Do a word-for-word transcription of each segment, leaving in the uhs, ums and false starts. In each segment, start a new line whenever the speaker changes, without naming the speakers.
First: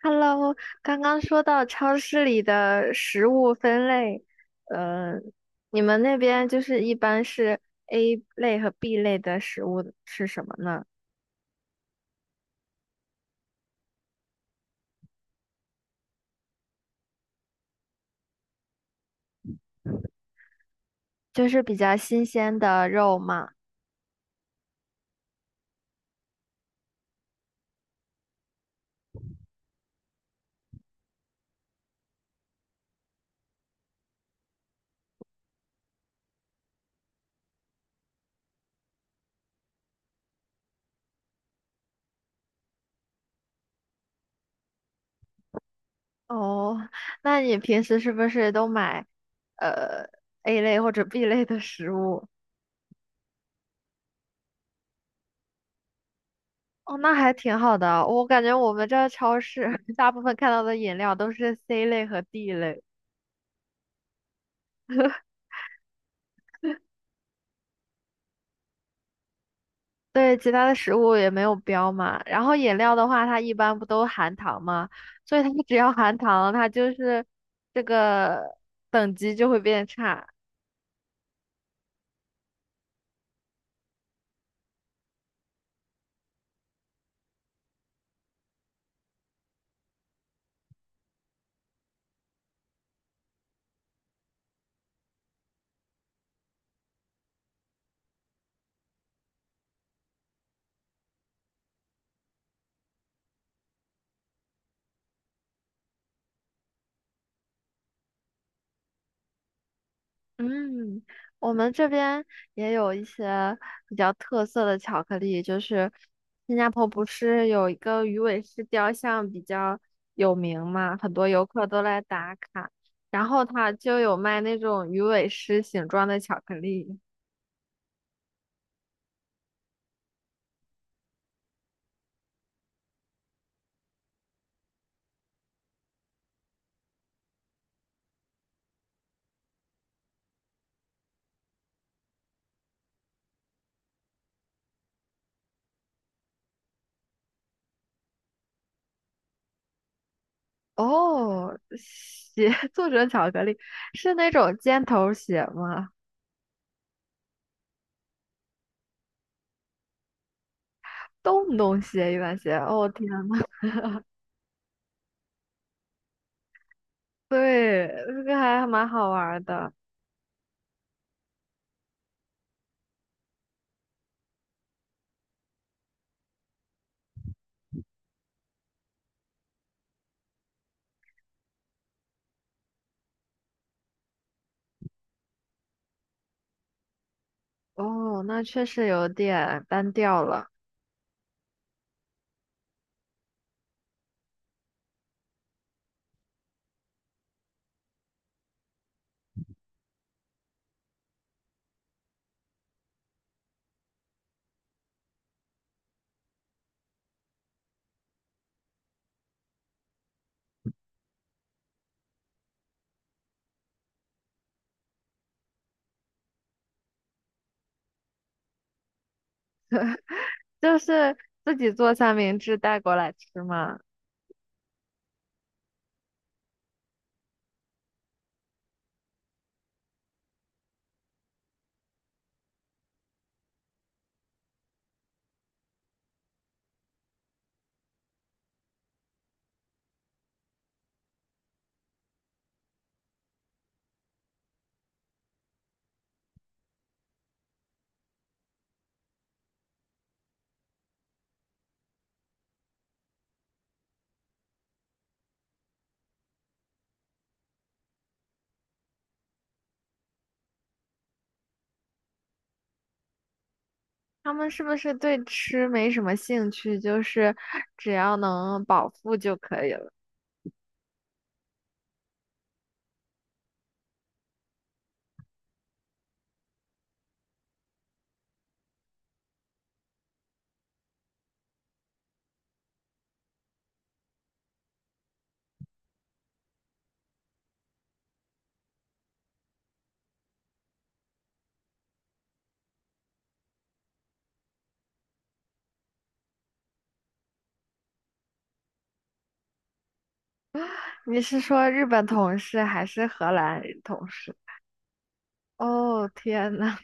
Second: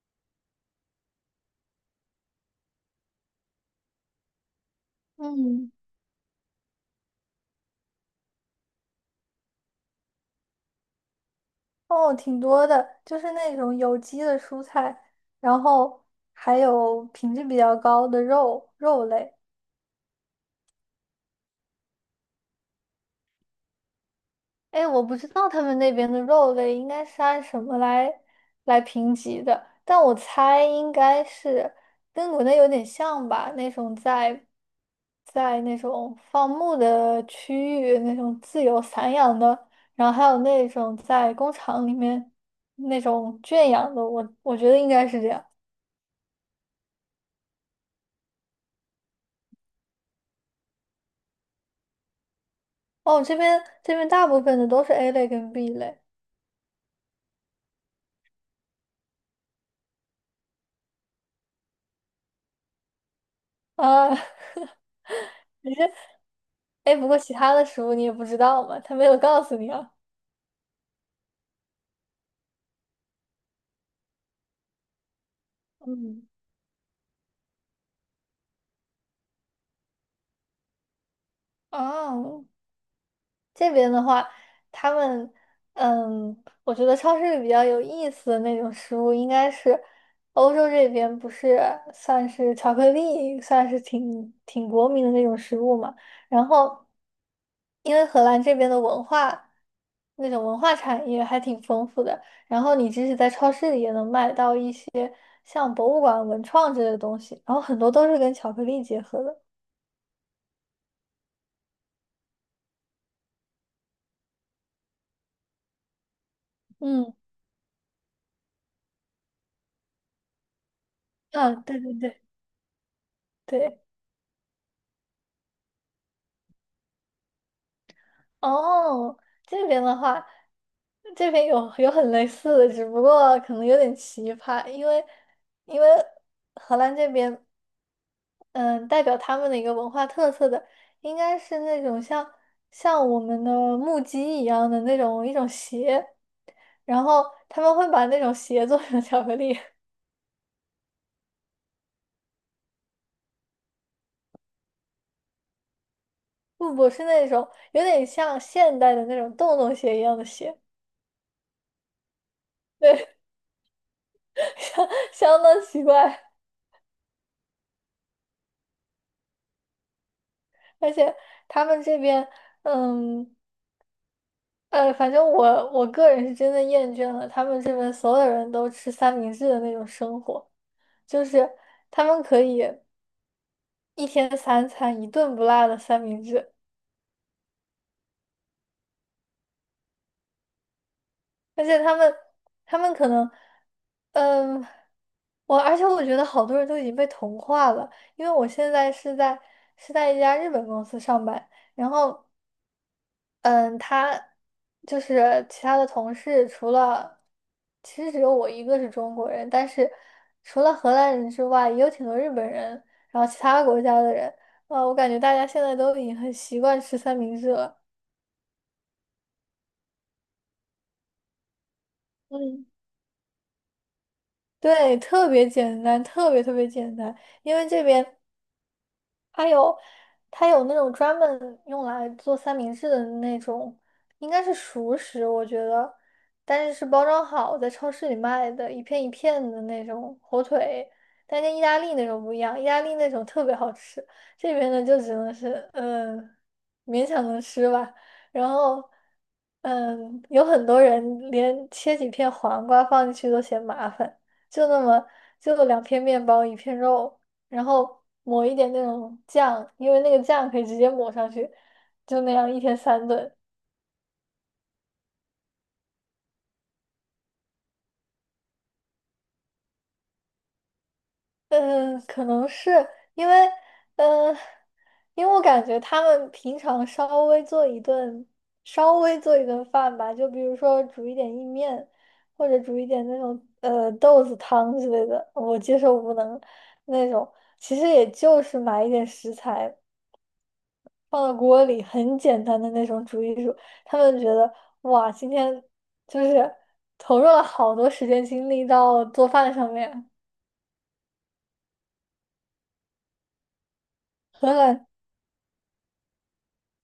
Hello，刚刚说到超市里的食物分类，呃，
嗯，
你们那边就是一般是 A 类和 B 类的食物是什么呢？
哦，挺多的，就是那种有机的蔬菜，然后还有品质比较高的肉肉类。
就是比较新鲜的肉嘛。
哎，我不知道他们那边的肉类应该是按什么来来评级的，但我猜应该是跟国内有点像吧，那种在在那种放牧的区域，那种自由散养的，然后还有那种在工厂里面那种圈养的，我我觉得应该是这样。
哦，那你平时是不是都买呃 A 类或者 B 类的食物？
哦，这边这边大部分的都是 A 类跟 B 类
哦，那还挺好的啊。我感觉我们这超市 大部分看到的饮料都是 C 类和 D 类。
啊，你是哎，不过其他的食物你也不知道嘛，他没有告诉你啊。
对，其他的食物也没有标嘛。然后饮料的话，它一般不都含糖嘛，所以它 只要含
嗯，
糖，它就是这个等级就会变差。
哦，这边的话，他们，嗯，我觉得超市里比较有意思的那种食物，应该是欧洲这边不是算是巧克力，算是挺挺国民的那种食物嘛。然后，因为荷兰这边的文化，那种文化产业还挺丰富的，然后你即使在超市里也能买到一些像博物馆、文创之类的东西，然后很多都是跟巧克力结合的。
嗯，我们这边也有一些比较特色的巧克力，就是新加坡不
嗯，
是有一个鱼尾狮雕像比较有名嘛，很多游
啊，
客
对
都
对
来
对
打卡，然后它
对。
就有卖那种鱼尾狮形状的巧克力。
哦，这边的话，这边有有很类似的，只不过可能有点奇葩，因为因为荷兰这边，嗯，代表他们的一个文化特色的，应该是那种像像我们的木屐一样的那种一种鞋，然后他们会把那种鞋做成巧克力，
哦，鞋 作者巧克力是那种尖头鞋吗？
不不是那种有点像现代的那种洞洞鞋一样的鞋，
洞洞鞋、一般鞋。哦，天
对，
呐，
相相当奇怪，
对，这个还蛮好玩儿的。
而且他们这边。嗯，呃，反正我我个人是真的厌倦了他们这边所有人都吃三明治的那种生活，就是他们可以一天三餐一顿不落的三明治，
哦，那确实有点单调了。
而且他们他们可能，嗯，我而且我觉得好多人都已经被同化了，因为我现在是在是在一家日本公司上班，然后。嗯，他就是其他的同事，除了其实只有我一个是中国人，但是除了荷兰人之外，也有挺多日本人，然后其他国家的人。啊，我感觉大家现在都已经很习惯吃三明治了。
就是自己做三明治
嗯，
带过来吃嘛。
对，特别简单，特别特别简单，因为这边。它有它有那种专门用来做三明治的那种，应该是熟食，我觉得，但是是包装好，在超市里卖的，一片一片的那种火腿，但跟意大利那种不一样，意大利那种特别好吃，这边的就只能是嗯勉强能吃吧，然后。嗯，有很多人连切几片黄瓜放进去都嫌麻烦，就那么就两片面包一片肉，然后抹一点那种酱，因为那个酱可以直接抹上去，就那样一天三顿。
他们是不是对吃没什么兴趣？就是只要能饱腹就可以了。
嗯，可能是因为，嗯，因为我感觉他们平常稍微做一顿，稍微做一顿饭吧，就比如说煮一点意面，或者煮一点那种呃豆子汤之类的，我接受无能那种，其实也就是买一点食材。放到锅里，很简单的那种煮一煮，他们觉得哇，今天就是投入了好多时间精力到做饭上面，
你是说日本同事还是荷兰同事？
很懒，
哦，天呐，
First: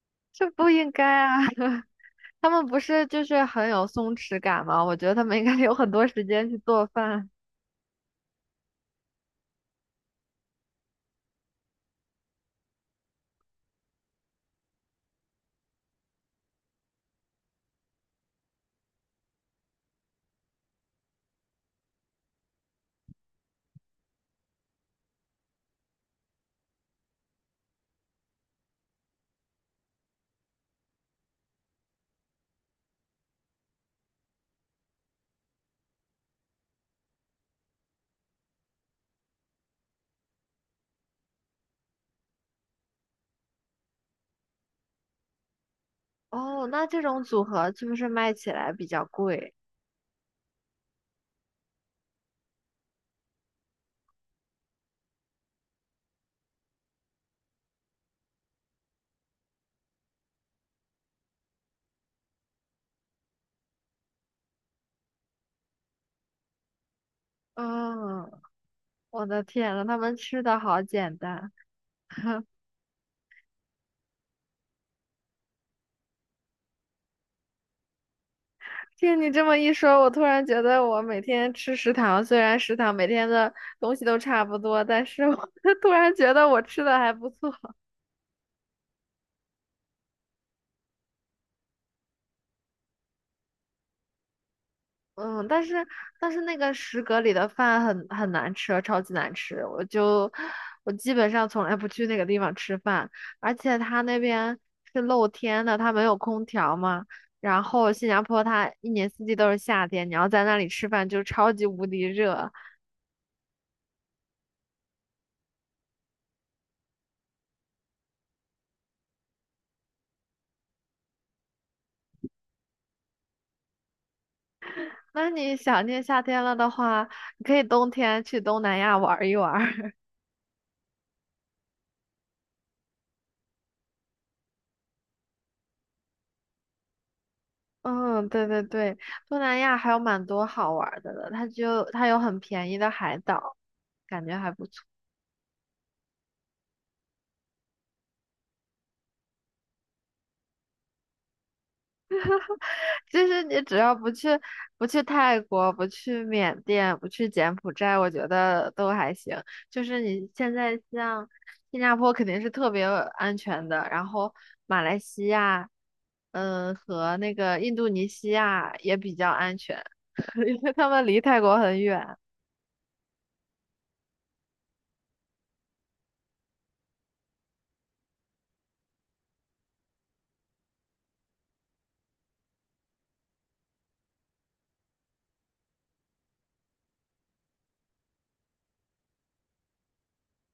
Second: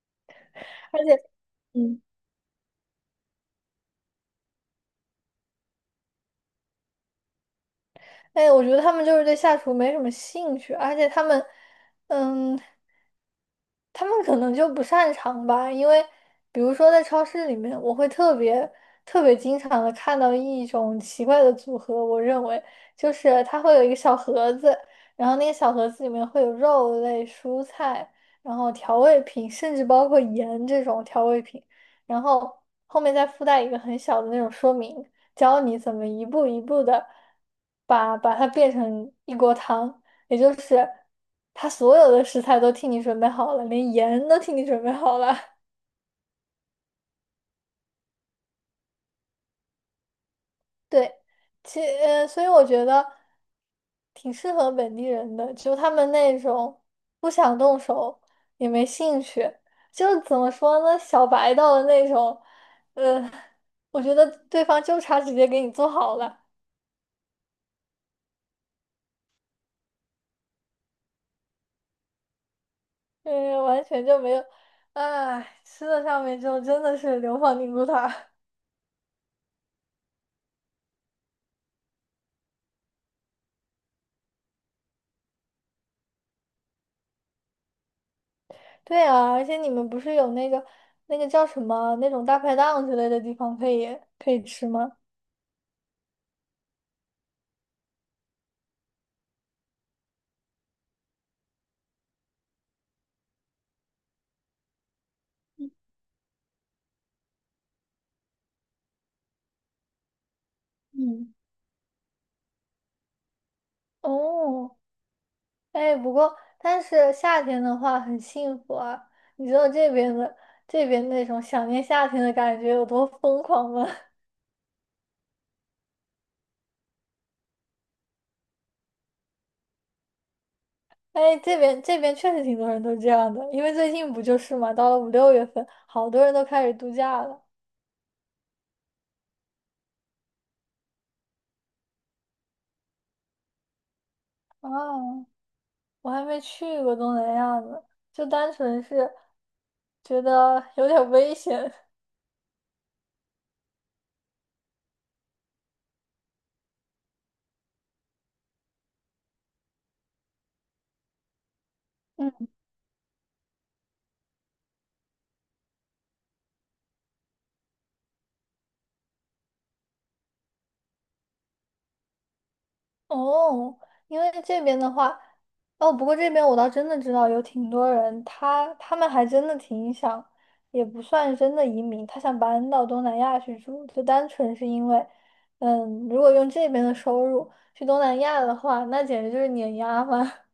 这不应该
而且
啊！
嗯，
他们不是就是很有松弛感吗？我觉得他们应该 有很多时间去做饭。
哎，我觉得他们就是对下厨没什么兴趣，而且他们嗯他们可能就不擅长吧，因为比如说在超市里面，我会特别特别经常的看到一种奇怪的组合，我认为就是它会有一个小盒子，然后那个小盒子里面会有肉类、蔬菜，然后调味品，甚至包括盐这种调味品，然后后面再附带一个很小的那种说明，教你怎么一步一步的把把它变成一锅汤。也就是他所有的食材都替你准备好了，连盐都替你准备好了。
哦，那这种组合是不是卖起来比较贵？
对，其呃，所以我觉得挺适合本地人的，就他们那种不想动手也没兴趣，就是怎么说呢，小白到的那种，我觉得对方就差直接给你做好了，
嗯，我的天呐，他们吃的好简单。
嗯，完全就没有，哎，吃的上面就真的是流放宁古塔。
听你这么一说，我突然觉得我每天吃食堂，虽然食堂每天的东西都差不多，但是我 突然觉得我吃的还不错。
对啊，而且你们不是有那个那个叫什么那种大排档之类的地方可以可以吃吗？
嗯，但是但是那个食阁里的饭很很难吃，超级难吃。我就我基本上从来不去那个地方吃饭，而且它那边是露天的，它没有空调嘛。然后新加坡它一年四季都是夏天，你要在那里吃饭就
嗯，
超级无敌热。
哦，哎，不过但是夏天的话很幸福啊！你知道这边的这边那种想念夏天的感觉有多疯狂吗？
那你想念夏天了的话，你可以冬天去东南亚玩一玩儿。
哎，这边这边确实挺多人都这样的，因为最近不就是嘛，到了五六月份，好多人都开始度假了
嗯，对对对，东南亚还有蛮多好玩儿的了，它就它有很便宜的海岛，感觉还不错。
啊！我还没去过东南亚呢，就单纯是觉得有点危险。
就是你只要不去不去泰国，不去缅甸，不去柬埔寨，我觉得都还行。就是你现在像新加坡肯 定
嗯。
是特别安全的，然后马来西亚，嗯，和那个印度尼西亚也比较安全，因为他们离泰国很远。
哦，因为这边的话，哦，不过这边我倒真的知道有挺多人，他他们还真的挺想，也不算真的移民，他想搬到东南亚去住，就单纯是因为，嗯，如果用这边的收入去东南亚的话，那简直就是碾压嘛。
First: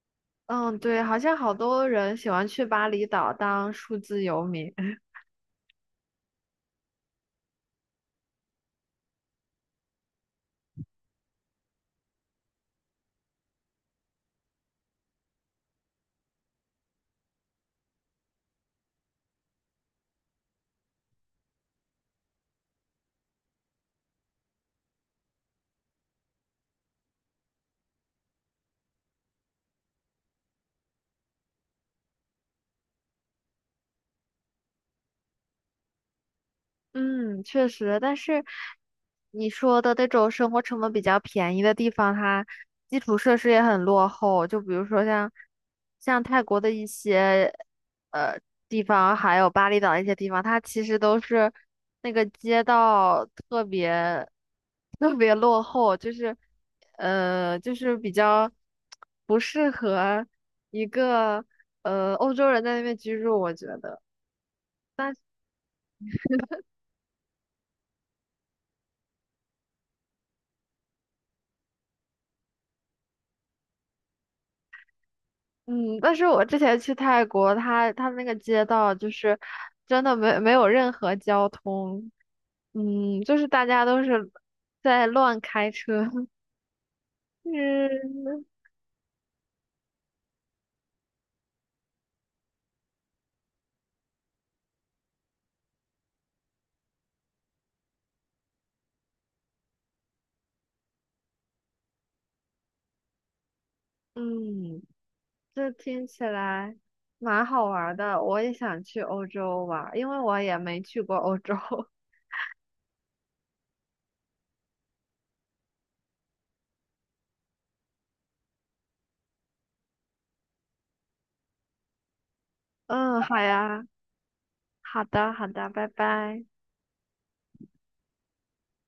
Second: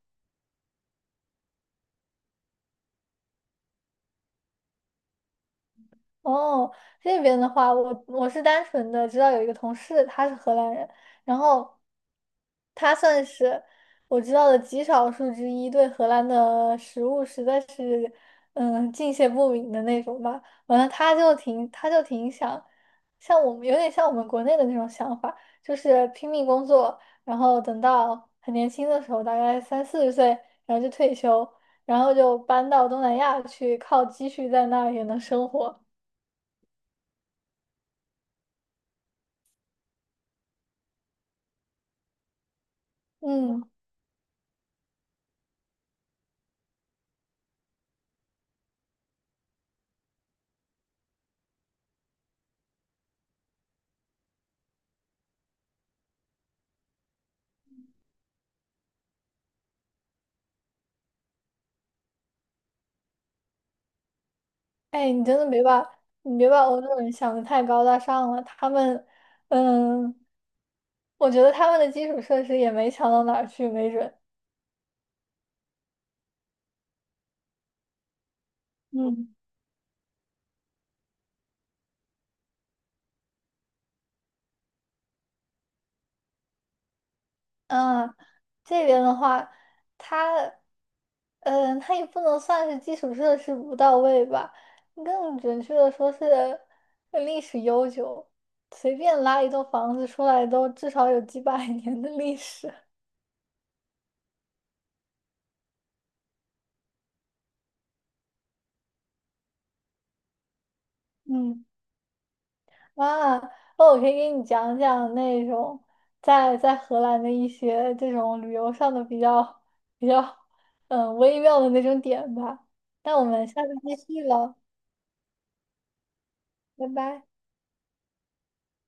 嗯，对，好像好多人喜欢去巴厘岛当数字游民。
哦，这边的话，我我是单纯的知道有一个同事，他是荷兰人，然后他算是我知道的极少数之一，对荷兰的食物实在是嗯敬谢不敏的那种吧。完了，他就挺他就挺想像我们有点像我们国内的那种想法，就是拼命工作，然后等到很年轻的时候，大概三四十岁，然后就退休，然后就搬到东南亚去，靠积蓄在那儿也能生活。
嗯，确实，但是你说的那种生活成本比较便宜的地方，它基础设施也
嗯，
很落后。就比如说像像泰国的一些呃地方，还有巴厘岛一些地方，它其实都是那个街道特别特别落后，就是呃就是比较不适合一个呃欧洲人在那边居住，我觉得。
哎，你真的别把你别把欧洲人想的太高大上了，他们，嗯，我觉得他们的基础设施也没强到哪儿去，没准。
嗯，但是我之前去泰国，它它那个街道就
嗯
是真的没没有任何交通，嗯，就是大家都是在乱开车，
嗯，
嗯
这边的话，它，嗯、它也不能算是基础设施不到位吧，更准确的说是呃历史悠久，随便拉一栋房子出来都至少有几百 年的历史。
嗯，这听起来蛮好玩儿的，我也想去欧洲玩儿因为我也没去过欧洲。
嗯。啊，那我可以给你讲讲那种在在荷兰的一些这种旅游上的比较比较嗯微妙的那种点吧。那
嗯，
我
好
们下次
呀，
继续了，
好的好的，拜拜。
拜拜。